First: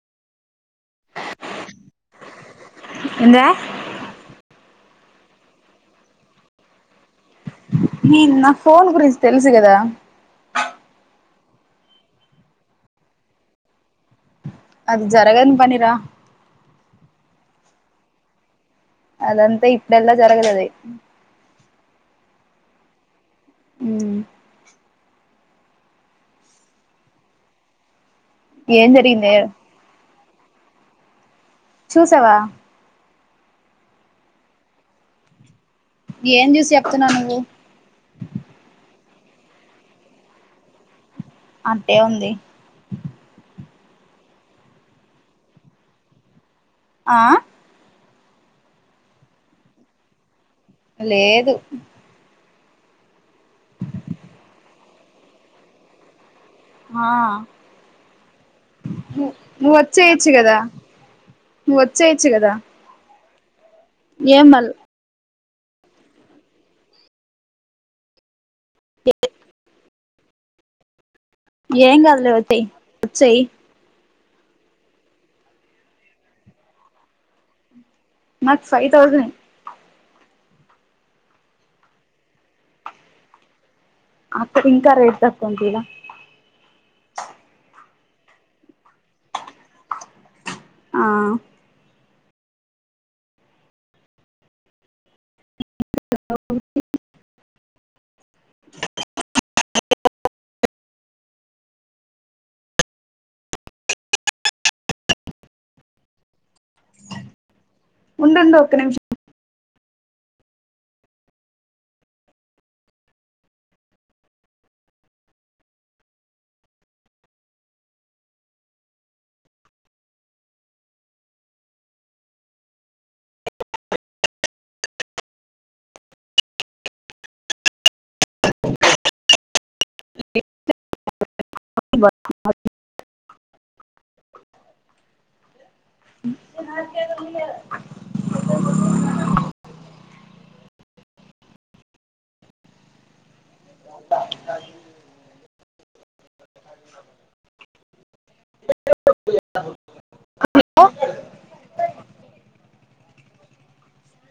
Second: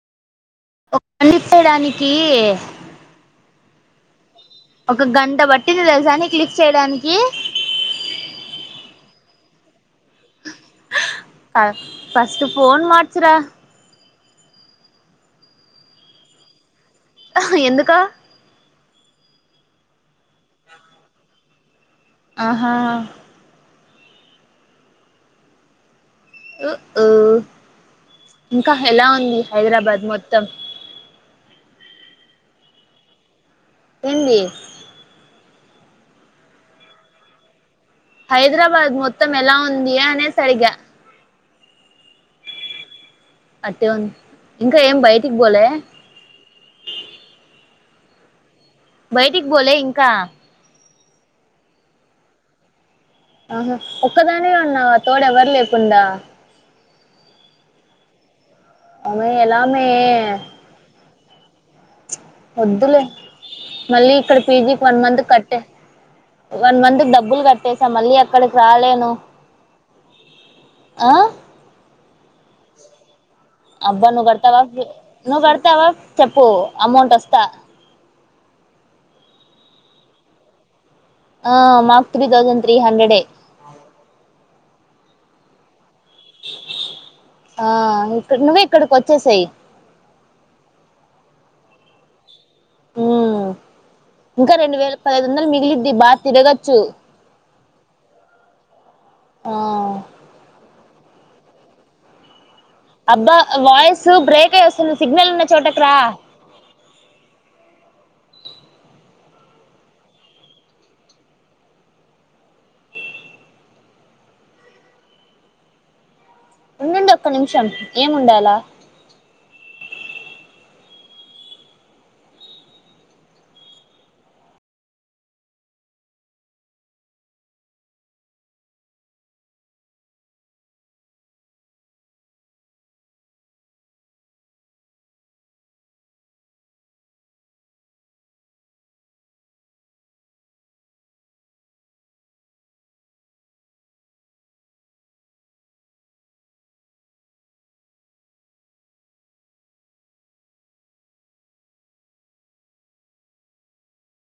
ఒక పండిపోవడానికి. ఏంద్రా ఒక గంట పట్టింది తెలుసా నీకు లిఫ్ట్ చేయడానికీ. నేను నా ఫోన్ గురించి తెలుసు కదా. ఆహ్ ఫస్ట్ ఫోన్ మార్చు రా. అది జరగని పనిరా. ఆహ ఎందుక అదంతా ఇప్పుడెలా జరగదది అహ ఊ ఊ ఉ ఇంకా ఏం ఎలా జరిగిందే ఉంది హైదరాబాద్ మొత్తం చూసావా ఉంది ఏం చూసి చెప్తున్నావ్ నువ్వు హైదరాబాద్ మొత్తం ఎలా ఉంది అనేసి అడిగా అట్టే ఉంది అట్టే ఉంది ఇంకా ఏం బయటికి పోలే ఆ బయటికి బోలే ఇంకా లేదు ఆహా ఒక్కదానే ఉన్నావా తోడ్ ఎవరు లేకుండా ఆ ఆమె ఎలా నువ్ మే వచ్చేయచ్చు కదా నువ్ వచ్చేయచ్చు కదా వద్దులే మళ్ళీ ఇక్కడ ఏం మళ్ళ పీజీకి one month cut one month డబ్బులు కట్టేసా మళ్ళీ అక్కడికి రాలేను ఆ ఏం కాదులే వచ్చె వచ్చేయి అబ్బా నువ్వు కడతావా ఫి నువ్వు కడతావా చెప్పు అమౌంట్ వస్తా మక్ ఫైవ్ థౌసండ్ ఆ మాక్ త్రీ తౌసండ్ త్రీ హండ్రెడే అక్కడ ఇంకా రేట్ తక్కువుంది కదా ఆ ఇక్కడ నువ్వే ఇక్కడికి వచ్చేసేయి ఆ ఊ ఇంకా రెండు వేలు పదైదు వందలు మిగిలి ది బా తిరగచ్చు అ అబ్బా వాయిసు బ్రేక అయి వస్తుంది సిగ్నల్ ఉన్న చోటకు రా ఉండుండు ఒక్క నిమిష ఏముండాలా హలో